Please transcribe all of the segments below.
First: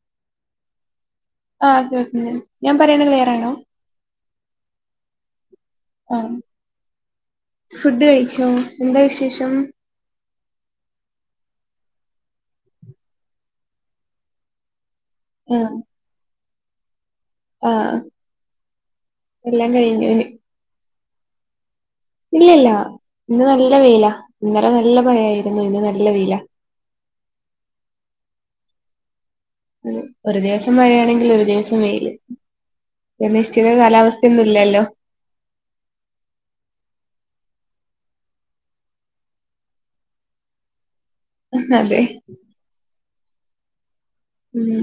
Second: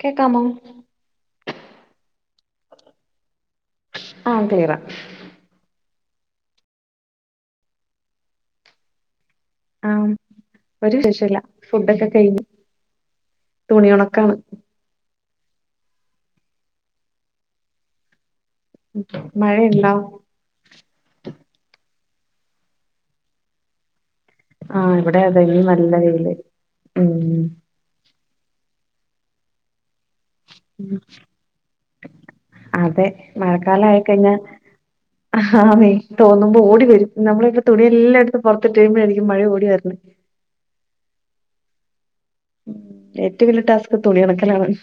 കേക്കാമോ ആഹ് കേൾക്ന്ന് ഞാൻ പറയണെ ക്ലിയറാണോ ആഹ് ക്ലിയറ ആഹ് ഫുഡ് കഴിച്ചോ എന്താ വിശേഷം ആഹ് ഒരു വിശേഷല്ല ഫുഡൊക്ക കയിഞ്ഞ് തുണി ഒണക്കാണ് ആഹ് ആഹ് ഉം എല്ലാം മഴയ്ണ്ടോ കഴിഞ്ഞു ഇനി- ഇല്ലല്ല ഇന്ന് നല്ല വെയില ഇന്നലെ ആഹ് നല്ല ഇവിടെ അതെ മഴയായിരുന്നു ഇന്ന് നല്ല വെയില് വെയില ഉം അതെ ഒര് ദിവസം ഇന്ന് മഴയാണെങ്കില് ഒര് ദിവസം വെയില് അതെ എ നിശ്ചിത കാലാവസ്ഥയൊന്നും ഇല്ലല്ലോ ആഹാ ന്നെ തോന്നുമ്പോ ഓടി വരും നമ്മള് ഇവ്ടെ തുണിയെല്ലായെടുത്ത് പൊറത്ത്ട്ട് കയുമ്പഴായിരിക്കും മഴ ഓടി വരണ ഹ് അതെ ഏറ്റ വല്യ ടാസ്ക് തുണി ഒണക്കലാണ് ഉം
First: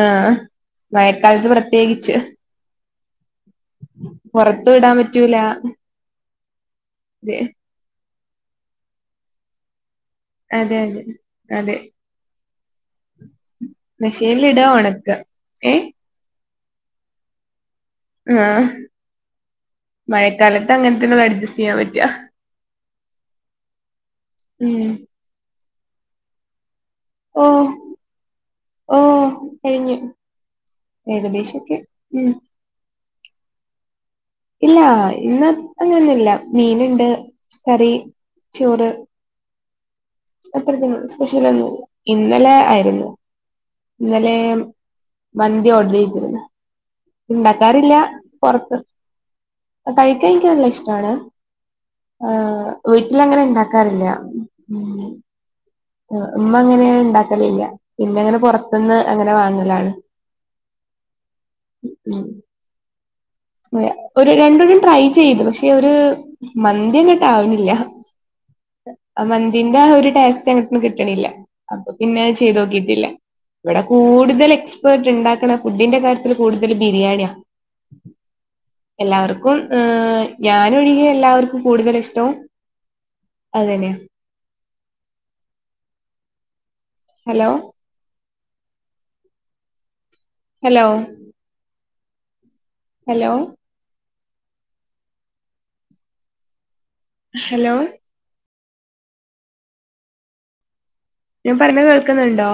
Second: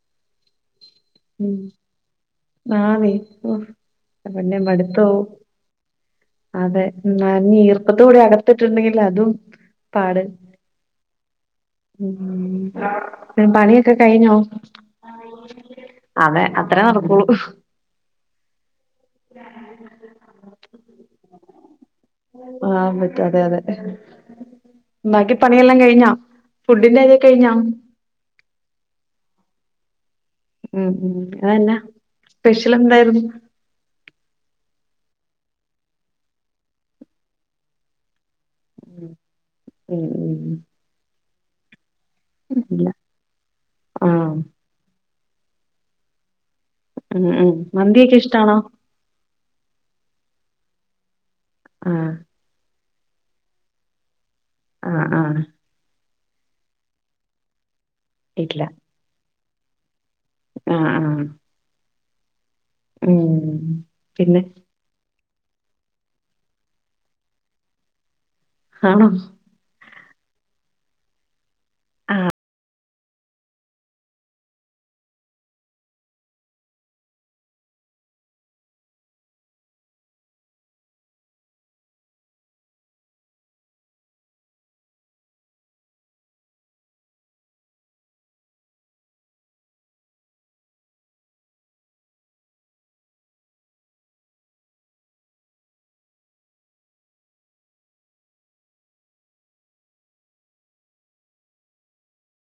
ആഹ് മയക്കാലത്ത് പ്രത്യേകിച്ച് ആഹ് ന്നെ ഇപ്പൊ പിന്നെ പുറത്തും ഇടാൻ മടുത്തോ പറ്റൂല അതെ അതെ നനഞ്ഞ് ഈർപ്പത്തോടെ അകത്ത്ട്ടുണ്ടെങ്കില് അതും പാട് അതെ അതെ അതെ ഉം പിൻ പണിയൊക്ക കയിഞ്ഞോ മെഷീനിൽ ഇടാ ഉണക്ക ഏഹ് അതെ അത്രെ നടക്കുള്ളൂ ആഹ് മയക്കാലത്ത് അങ്ങനത്തന്നൊള്ള് അഡ്ജസ്റ്റ് ചെയ്യാം പറ്റാ ആഹ് പറ്റ അതെ അതെ ഉം ബാക്കി പണിയെല്ലാം കയിഞ്ഞോ ഫുഡിന്റെക്കയ്ഞ്ഞോ ഓഹ് കയിഞ്ഞു ഉം ഉം അതന്ന? സ്പെഷ്യൽ എന്തായിരുന്നു? ഇല്ല ഇന്ന് അങ്ങനെയൊന്നുൽയ മീനുണ്ട് കറി ചോറ് ഉം ഉം അത്രക്ക സ്പെഷ്യലന്ന് ഇൽയ ഇന്നലെ ഇല്ല ആയിരുന്നു ഇന്നലെ ആഹ് മന്തി ഓർഡർ ചെയ്തിരുന്നു. ഉം ഉം ഇണ്ടാക്കാറില്ല മന്തിയൊക്കെ ഇഷ്ടാണോ പൊറത്ത് അത് കഴിക്കാൻ നിക് നല്ല ഇഷ്ടാണ് ആഹ് ആഹ് വീട്ടിൽ അങ്ങനെ ഇണ്ടാക്കാറില്ല. ആഹ് ആഹ് അഹ് ആഹ് ഉമ്മ അങ്ങനെ ഉണ്ടാക്കല്ല്ല ന്നെ അങ്ങനെ ഇല്ല പൊറത്ത്ന്ന് അങ്ങനെ വാങ്ങലാണ്. ആഹ് ആഹ് ഉം. ഉം. ഒരു പിന്നെ രണ്ടൊരും ട്രൈ ചെയ്ത് പക്ഷെ ഒരു മന്തി എന്നിട്ട് ആവുന്നില്ല. ആണോ മന്തിന്റെ ഒരു ടേസ്റ്റ് അങ്ങോട്ട് കിട്ടണില്ല അപ്പൊ പിന്നെ ചെയ്ത് നോക്കിട്ടില്ല. ഇവിടെ കൂടുതൽ എക്സ്പേർട്ട് ഉണ്ടാക്കണ ഫുഡിന്റെ കാര്യത്തിൽ കൂടുതൽ ബിരിയാണിയ എല്ലാവർക്കും ഞാന ഒഴികെ എല്ലാവർക്കും കൂടുതൽ ഇഷ്ടവും അതനെയാ? ഹലോ ഹലോ ഹലോ ഹലോ ഞാൻ പറഞ്ഞ കേൾക്കുന്നുണ്ടോ